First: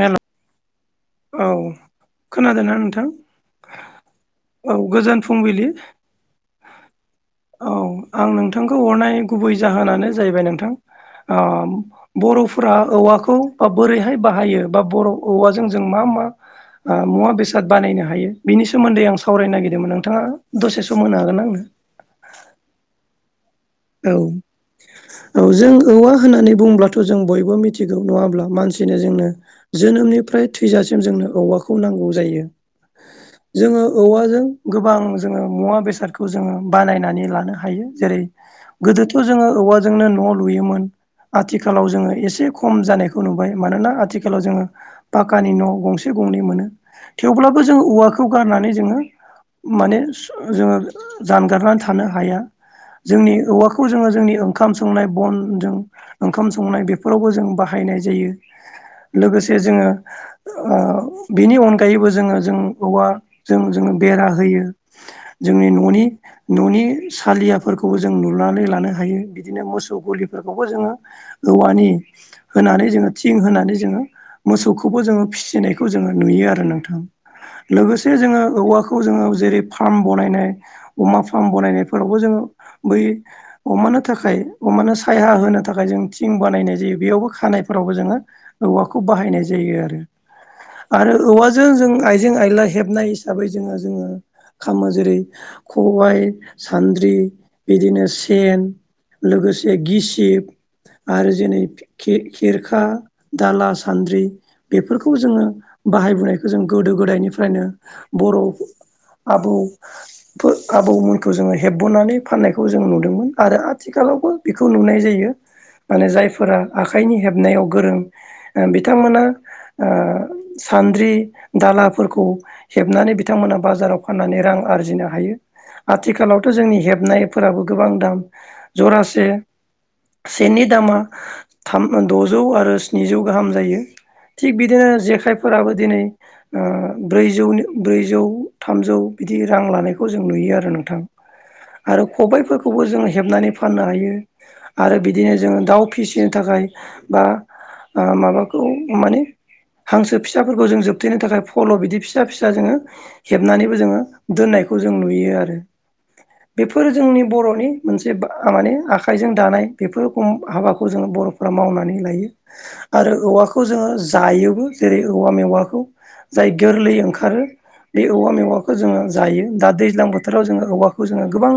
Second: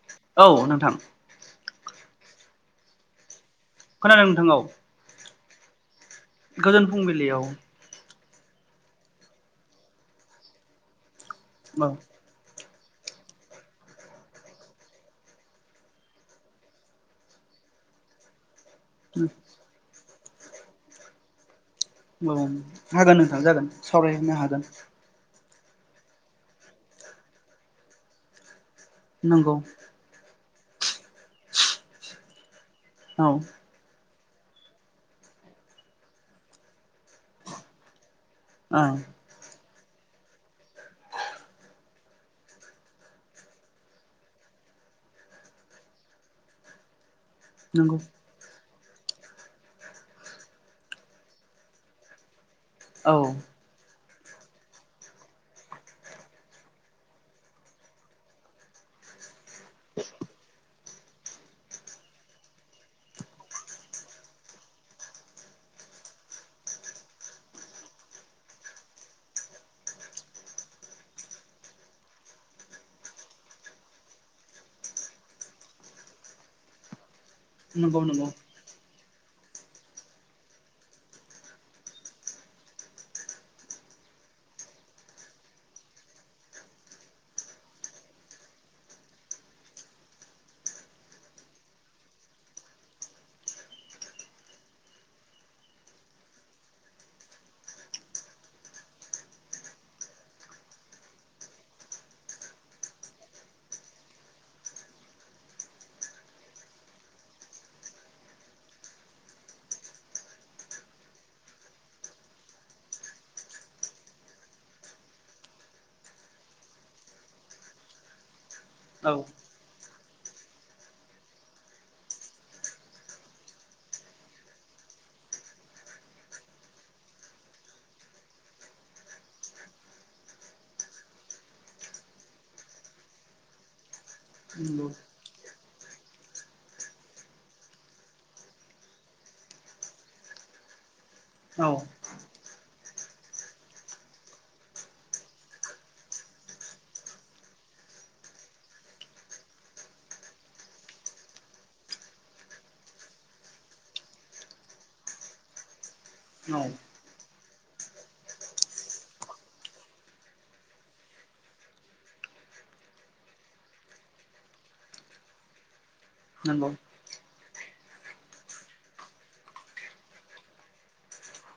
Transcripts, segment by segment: हेल' औ नोंथां औ खोनादोंना नोंथां? खोनादों नोंथां औ गोजोन फुंबिलि गोजोन फुंबिलियाव औ आं नोंथांखौ हरनाय गुबै जाहोनानो जाहैबाय नोंथां ओ औ बर' फ्रा औवाखौ बा बोरैहाय बाहायो बा बर' औवाजों जों मा मा आ मुवा बेसाद बानायनो हायो। बिनि सोमोन्दै आं सावरायनो नागिरदोंमोन नोंथांङा दसे सम होनो हागोनना आंनो? औ हागोन नोंथां जागोन। औ सावरायनो हागोन औ जों औवा होननानै बुंब्लाथ' जों बयबो मिथिगौ नंङा होमब्ला मानसि बिदिनो नंगौ जोंनो जोनोमनिफ्राय थैजासिम जोंनो औवाखौ नांगौ जायो। औ जोंङो औवाजों गोबां जोंङो मुवा बेसादखौ जोंङो बानायनानै लानो हायो। जेरै औ गोदोथ' जोंङो औवाजोंनो न' लुयोमोन। आथिखालाव जोंङो एसे खम जानायखौ नुबाय मानोना आथिखालाव जोंङो पाकानि न' गंसे गंनै मोनो थेवब्लाबो जों नंगौ औवाखौ गारनानै जोंङो माने जोंङो जानगारनानै थानो हाया। औ जोंनि औवा खौ जोंङो जोंनि ओंखाम संनाय बनजों ओंखाम संनाय बेफोरावबो जों बाहायनाय जायो। लोगोसे जोंङो ओ बेनि अनगायैबो जोंङो जों औवाजों जोंङो बेरा होयो। जोंनि न'नि न'नि सालिया फोरखौबो जों लुनानै लानो हायो बिदिनो मोसौ गलिफोरखौबो जोंङो औवानि होनानै जोंङो थिं होनानै जोंङो मोसौखौबो जोंङो फिसिनायखौ जोंङो नुयो। आरो नोंथां नंगौ लोगोसे नंगौ जोंङो औवाखौ खौ जोंङो जेरै फार्म बनायनाय अमा फार्म बानायनायफोरावबो जोंङो बै अमानो थाखाय अमानो साया होनो थाखाय जों थिं बानायनाय जायो बेयावबो खानायफोरावबो जोंङो औवाखौ बाहायनाय जायो आरो। आरो औवाजों जों आइजें आयला हेबनाय हिसाबै जोंङो जोंङो खामो जेरै खबाइ सान्द्रि बिदिनो सेन लोगोसे गिसिब आरो जेरै खेर-खेरखा दाला सान्द्रि बेफोरखौ जोंङो बाहायबोनायखौ जों गोदो गोदायनिफ्रायनो बर' आबौ फोर आबौ मोनखौ जोंङो हेबहोनानै फाननायखौ जों नुदोंमोन आरो आथिखालावबो बेखौ नुनाय जायो। माने जायफोरा आखाइनि हेबनायाव गोरों ओ औ बिथांमोना ओ सान्द्रि दालाफोरखौ हेबनानै बिथांमोना बाजाराव फाननानै रां आरजिनो हायो आथिखालावथ' जोंनि हेब नायफोराबो गोबां दाम जरासे सेनि दामा थाम द'जौ आरो स्निजौ गाहाम जायो थिग बिदिनो नंगौ जेखाइफोराबो दिनै ओ ब्रैजौनि ब्रैजौ थामजौ बिदि रां लानायखौ जों नुयो आरो नोंथां। औ आरो खबायफोरखौबो जोंङो हेबनानै फाननो हायो। आरो बिदिनो जोङो दाउ फिसिनो थाखाय बा माबाखौ माने हांसो फिसाफोरखौ जों जोबथेनो थाखाय फल' बिदि फिसा फिसा जोङो हेबनानैबो जोङो दोननायखौ जों नुयो आरो औ बेफोरो जोंनि बर'नि मोनसे माने आखाइजों दानाय बेफोरख हाबाखौ जोङो बर'फ मावनानै लायो। आरो औवाखौ जोङो जायोबो जेरै औवा मेवाखौ जाय नंगौ गोरलै ओंखारो बे औवा मेवाखौ जोङो जायो दा दैज्लां बोथोराव जोङो औवाखौ जोङो गोबां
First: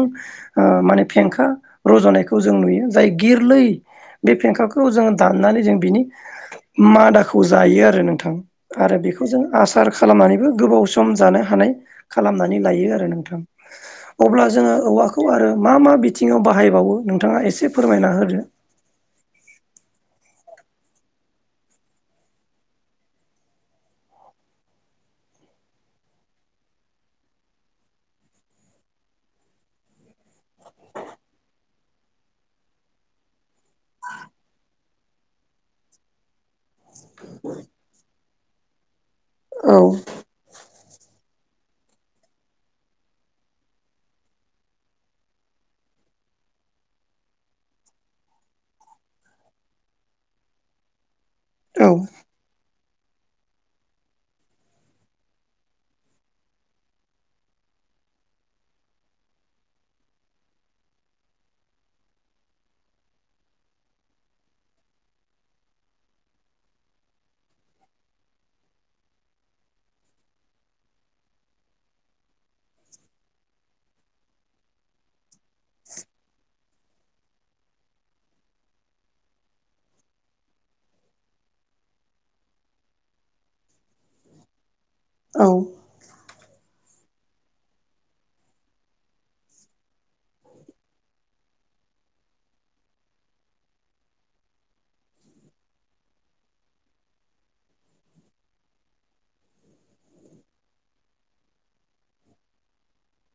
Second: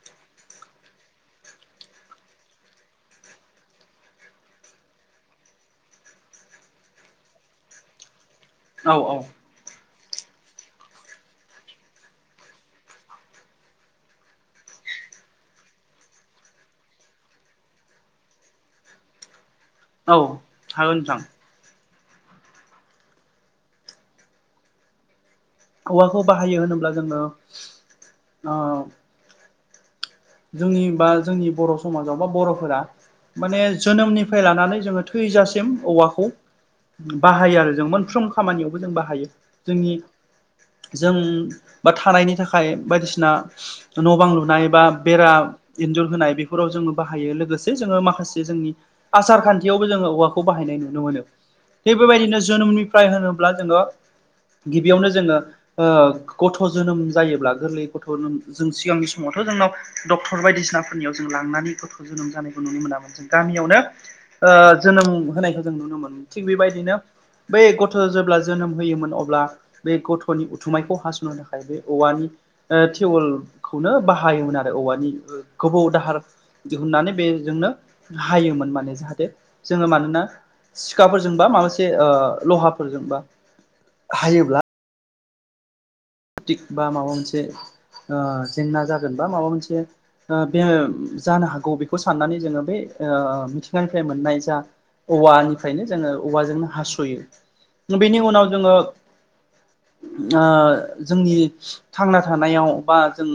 माने फेंखा रज'नायखौ जों नुयो जाय गोरलै बे फेंखाखौ जोंङ दाननानै जों बिनि मादाखौ जायो आरो नोंथां। औ आरो औ बेखौ जों आसार खालामनानैबो गोबाव सम जानो हानाय खालामनानै लायो आरो नोंथां अब्ला जोङो औवाखौ आरो मा मा बिथिङाव बाहायबावो नोंथाङा एसे फोरमायना होदो औ हागोन नोंथां औवाखौ बाहायो होनोब्ला जोङो जोंनि बा जोंनि बर' समाजाव बा बर'फोरा माने जोनोमनिफ्राय लानानै जोङो थैजासिम औवाखौ बाहायो आरो जों मोनफ्रोम खामानियावबो जों बाहायो औ जोंनि जों बा थानायनि थाखाय बायदिसिना न' बां लुनाय बा बेरा इन्जुर होनाय बेफोराव जोङो बाहायो लोगोसे जोङो माखासे जोंनि आसारखान्थियावबो जोङो औवाखौ बाहायनाय नुनो मोनो औ थिग बेबायदिनो जोनोमनि फ्राय होनोब्ला जोङो गिबियावनो जोङो गथ' जोनोम जायोब्ला गोरलै गथ' जों सिगांनि समावथ' जोंनाव डक्टर बायदिसिनाफोरनियाव जों लांनानै गथ' जोनोम जानायखौ नुनो मोनामोन जों गामियावनो जोनोम होनायखौ जों नुनो मोनो थिग बेबायदिनो बै गथ' जेब्ला जोनोम होयोमोन अब्ला बे गथ'नि उथुमायखौ हास'नो थाखाय बे औवानि टिउवेलखौनो बाहायोमोन आरो मफ्राय औवानि गोबौाव दाहार दिहुननानै बेजोंनो हायोमोन माने जाहाथे जोङो मानोना सिखाफोरजोंबा माबासे लहाफोरजोंबा हायोब्ला औ तक बा माबा मोनसे जेंना जागोन बा माबा मोनसे ओ बे जानो हागौ बेखौ साननानै जोङो बे मिथिंगानिफ्राय मोननाय जा औवानिफ्रायनो जोङो औवाजोंनो हास'यो बेनि उनाव जोङो जोंनि थांना थानायाव बा जों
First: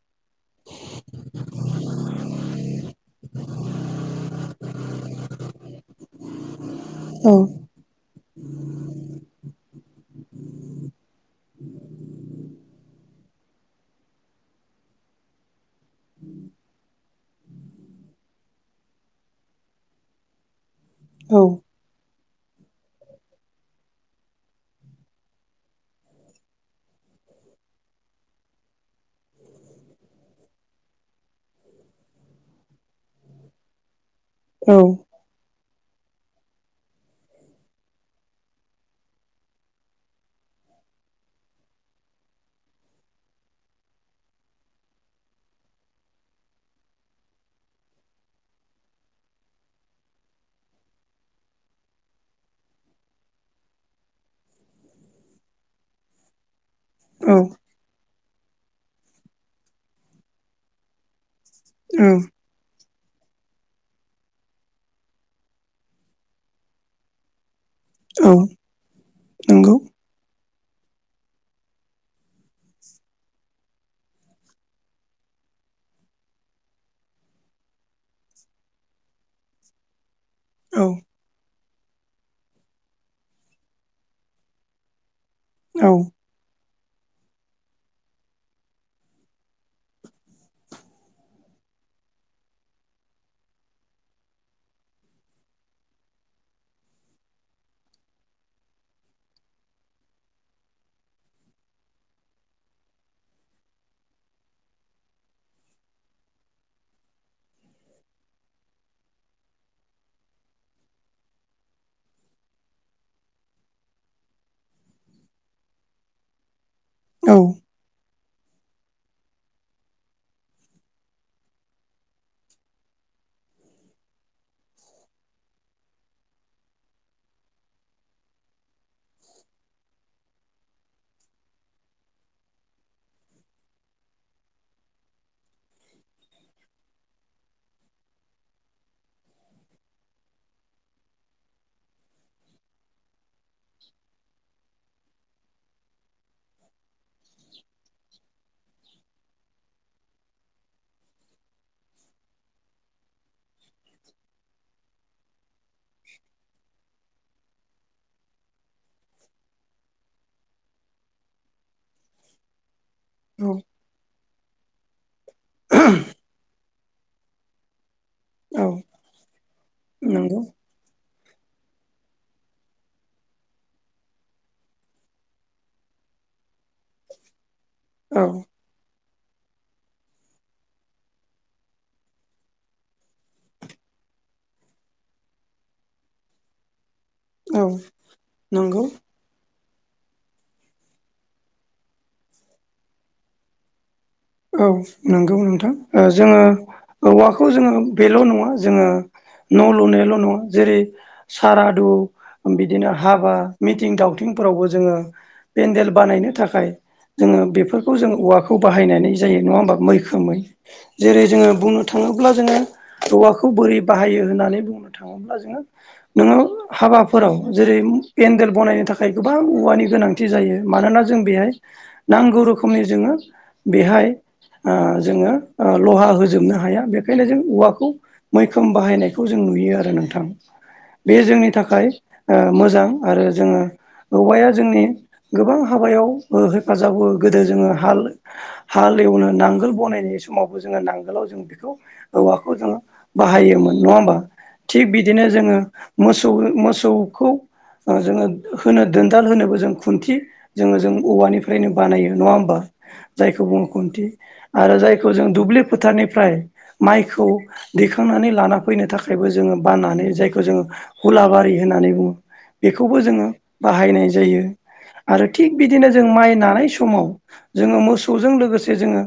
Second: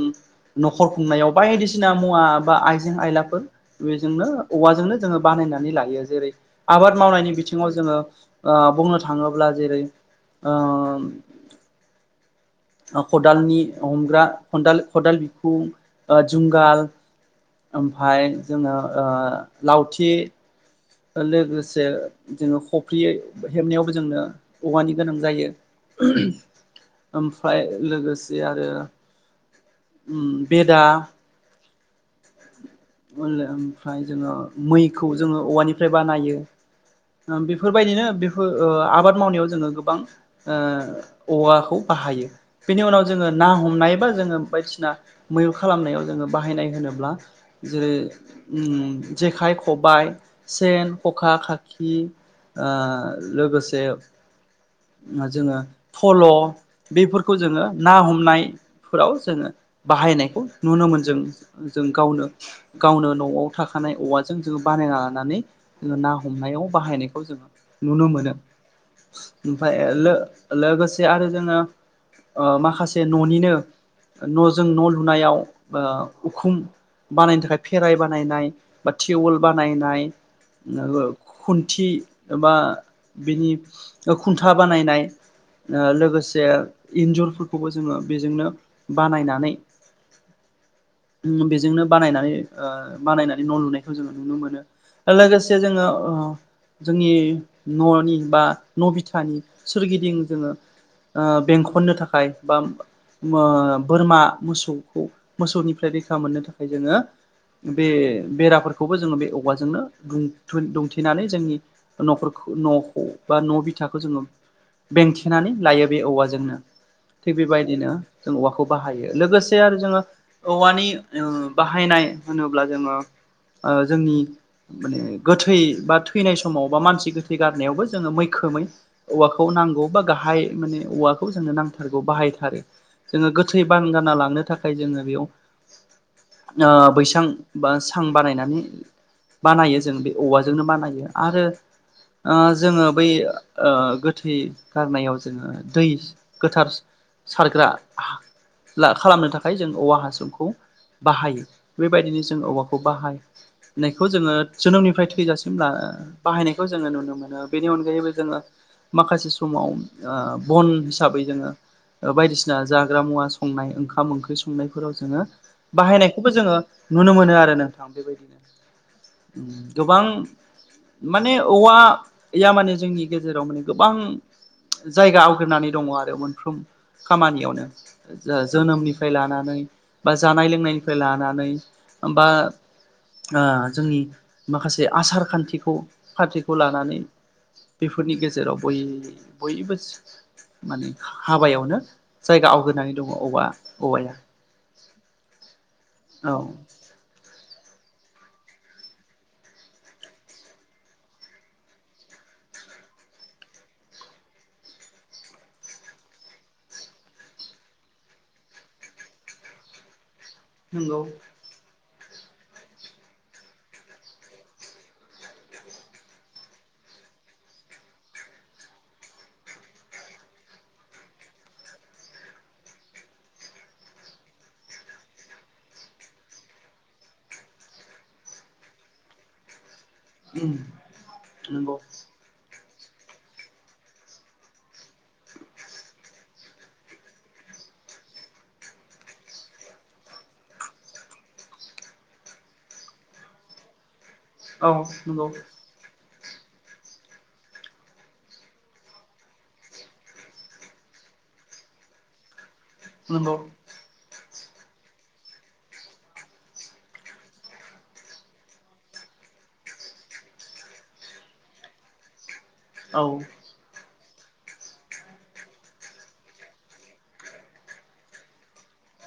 न'खर खुंनायाव बायदिसिना मुवा बा आइजें आयलाफोर बेजोंनो औवाजोंनो जोङो बानायनानै लायो जेरै आबाद औ मावनायनि बिथिङाव जोङो बुंनो थाङोब्ला जेरै खदालनि हमग्रा खाल खदाल बिखुं जुंगाल ओमफाय जोङो लावथि औ लोगोसे जोङो खफ्रि हेबनायावबो जोंनो औवानि गोनां जायो। ओमफ्राय लोगोसे आरो उम बेदा ओलो ओमफ्राय जोङो औ मैखौ जोङो औवानिफ्राय बानायो ओ बेफोरबायदिनो बेफोर ओ आबाद मावनायाव जोङो गोबां ओ औवाखौ बाहायो। बेनि उनाव जोङो ना हमनाय बा जोङो बायदिसिना मैहुर खालामनायाव जोङो बाहायनाय होनोब्ला जेरै उम जेखाइ खबाइ सेन खखा खाखि आ लोगोसे जोङो फल औ बेफोरखौ जोङो ना हमनायफोराव जोङो बाहायनायखौ नुनो मोनजों जों औ गावनो गावनो नआव थाखानाय औवाजों जोङो बानायना लानानै जोङो ना हमनायाव बाहायनायखौ जोङो नुनो औ मोनो। ओमफाय नंगौ ओ लो -लोगोसे आरो जोङो माखासे ननिनो नजों न लुनायाव ओ उखुम बानायनो थाखाय फेराइ बानायनाय बा टिउवल बानायनाय ओ औ लो खुन्थि एबा बिनि ओ खुन्था बानायनाय ओ औ लोगोसे जे इन्जुरफोरखौबो जोङो बेजोंनो बानायनानै उम बेजोंनो बानायनानै ओ बानायनानै न लुनायखौ जोङो नुनो मोनो। ओ लोगोसे जोङो ओ जोंनि ननि बा न बिथानि सोरगिदिं जोङो बेंखननो थाखाय बा मो बोरमा मोसौखौ मोसौनिफ्राय रैखा मोननो थाखाय जोङो बे बेराफोरखौबो जोङो बे औवाजोंनो दुंथ दुंथेनानै जोंनि नखरखौ नखौ बा न बिथा बिथाखौ जोङो बेंथेनानै लायो। बे औवाजोंनो थिग औ बेबायदिनो जों औवाखौ बाहायो। लोगोसे आरो जोङो औवानि ओ बाहायनाय होनोब्ला जोङो ओ जोंनि माने गोथै बा थैनाय समाव बा मानसि गोथै गारनायावबो जोङो मैखोमै औवाखौ नांगौ बा गाहाय माने औवाखौ जोंनो नांथारगौ बाहायथारो। जोङो गोथै बानगारना लांनो थाखाय जोङो बेयाव ओ बैसां बा सां बानायनानै बानायो जों बे औवाजोंनो बानायो आरो ओ जोङो बै ओ गोथै गारनायाव जोङो दै गोथार सारग्रा ला खालामनो थाखाय जों औवा हासुखौ बाहायो बेबायदिनो जों औवाखौ बाहाय होननायखौ जोङो जोनोमनिफ्राय थैजासिम ला ओ बाहायनायखौ जोङो नुनो मोनो। बेनि अनगायैबो जोङो माखासे समाव ओ बन हिसाबै जोङो ओ बायदिसिना जाग्रा मुवा औ संनाय ओंखाम-ओंख्रि संनायफोराव जोङो बाहायनायखौबो जोङो नुनो मोनो आरो नोंथां। बेबायदिनो औ उम गोबां नंगौ माने औवाया माने जोंनि गेजेराव माने गोबां जायगा आवग्रिनानै दङ आरो मोनफ्रोम खामानियावनो औ जो जोनोमनिफ्राय लानानै बा जानाय लोंनायनिफ्राय लानानै बा आ जोंनि माखासे आसार खान्थिखौ पार्टिखौ लानानै औ बेफोरनि गेजेराव बय नंगौ बयबो माने हाबायावनो जायगा आवग्रिनानै दङ औवा -औवाया। औ नंगौ नोंथां ओ औ जोङो औवाखौ जोङो बेल नङा जोङो न लुनायल नङा जेरै, सारादु, बिदिनो हाबा, मिथिं दावथिंफोरावबो जोङो पेन्देल बानायनो थाखाय जोङो बेफोरखौ जों औवाखौ बाहायनानै जायो नङा होमबा मैखोमै नंगौ जेरै जोङो बुंनो बुंनो थाङोब्ला जोङो औवाखौ बोरै बाहायो होननानै बुंनो थाङोब्ला जोङो नोङो हाबाफोराव जेरै, पेन्देल बानायनो थाखाय गोबां औवानि गोनां जायो। मानोना जों बेहाय नांगौ रोखोमनि जोङो बेहाय जोङो लहा होजोबनो हाया बेखायनो जों औवाखौ मैखोम बाहायनायखौ जों नुयो आरो नोंथां उम बे जोंनि नंगौ थाखाय मोजां आरो जोङो औवाया जोंनि गोबां हाबायाव हेफाजाब होयो गोदो जोङो हाल हालेवनो नांगोल बानायनाय समावबो जोङो नांगोलाव जों बेखौ हौवाखौ जोङो बाहायोमोन नङा होमबा औ थिग बिदिनो नंगौ जोङो मोसौ मोसौखौ जोङो होनो दोनदाल होनोबो जों खुन्थि जोङो जों औवानिफ्रायनो बानायो नङा होमबा नंगौ जायखौ बुङो खुन्थि आरो जायखौ जों दुब्लि फोथारनिफ्राय माइखौ दैखांनानै लाना फैनो थाखायबो जोङो बाननानै जायखौ जोङो हुलाबारि होननानै बुङो बेखौबो औ जोङो बाहायनाय जायो आरो थिग बिदिनो जों माइ नानाय समाव जोङो मोसौजों लोगोसे जोङो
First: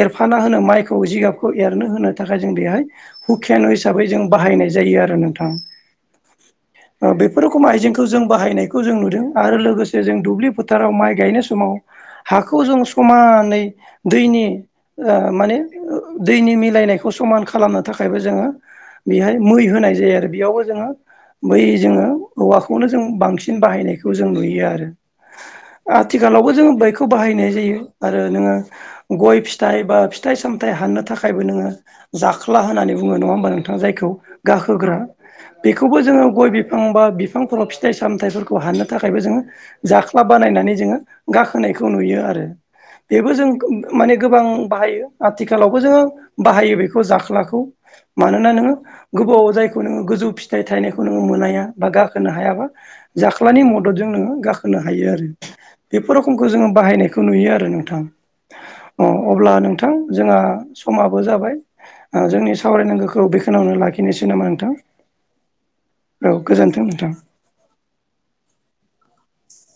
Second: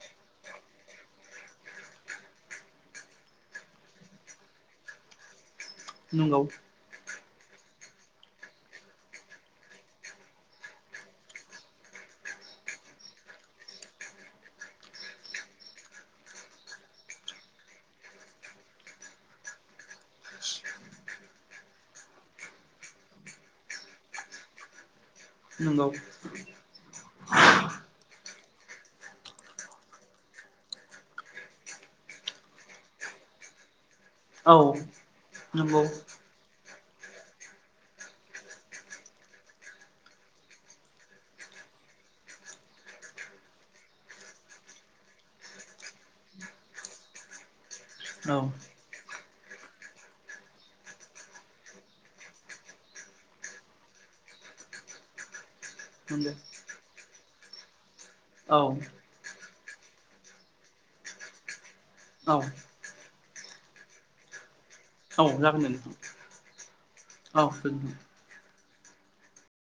एरफाना होनो माइखौ जिगाबखौ एरनो होनो थाखाय जों बेहाय हुखेन हिसाबै जों बाहायनाय जायो आरो नोंथां नंगौ ओ बेफोर रोखोम आइजेंखौ जों बाहायनायखौ जों नुदों आरो लोगोसे जों दुब्लि फोथाराव माइ गायनाय समाव हाखौ जों समानै दैनि ओ माने दैनि मिलायनायखौ समान खालामनो थाखायबो जोङो बेहाय मै होनाय जायो आरो बेयावबो जोङो मै जोङो औवाखौनो जों बांसिन बाहायनायखौ जों नुयो आरो नंगौ आथिखालावबो जोङो बैखौ बाहायनाय जायो आरो नोङो गय फिथाइ बा फिथाइ सामथाइ हाननो थाखायबो नोङो जाख्ला होननानै बुङो नङा होमबा नोंथाङा जायखौ औ गाखोग्रा नंगौ बेखौबो जोङो गय बि फां बा बिफांफोराव फिथाइ सामथायाइफोरखौ हानो थाखायबो जोङो जाख्ला बानायनानै जोङो गाखोनायखौ नुयो आरो बेबो जों माने गोबां बाहायो आथिखालावबो जोङो बाहायो बेखौ जाख्लाखौ औ मानोना नोङो गोबाव जायखौ नोङो गोजौ फिथाइ थाइनायखौ नोङो मोनाया बा गाखोनो हायाबा जाख्लानि मददजों नोङो गाखोनो हायो आरो बेफोर नंगौ रोखोमखौ जोङो बाहायनायखौ नुयो आरो नोंथां औ अ अब्ला नोंथां जोंहा समाबो जाबाय औ जोंनि सावरायनांगौखौ बेखावनो लाखिनोसै नामा नोंथां औ औ गोजोन्थों नोंथां औ गोजोन्थों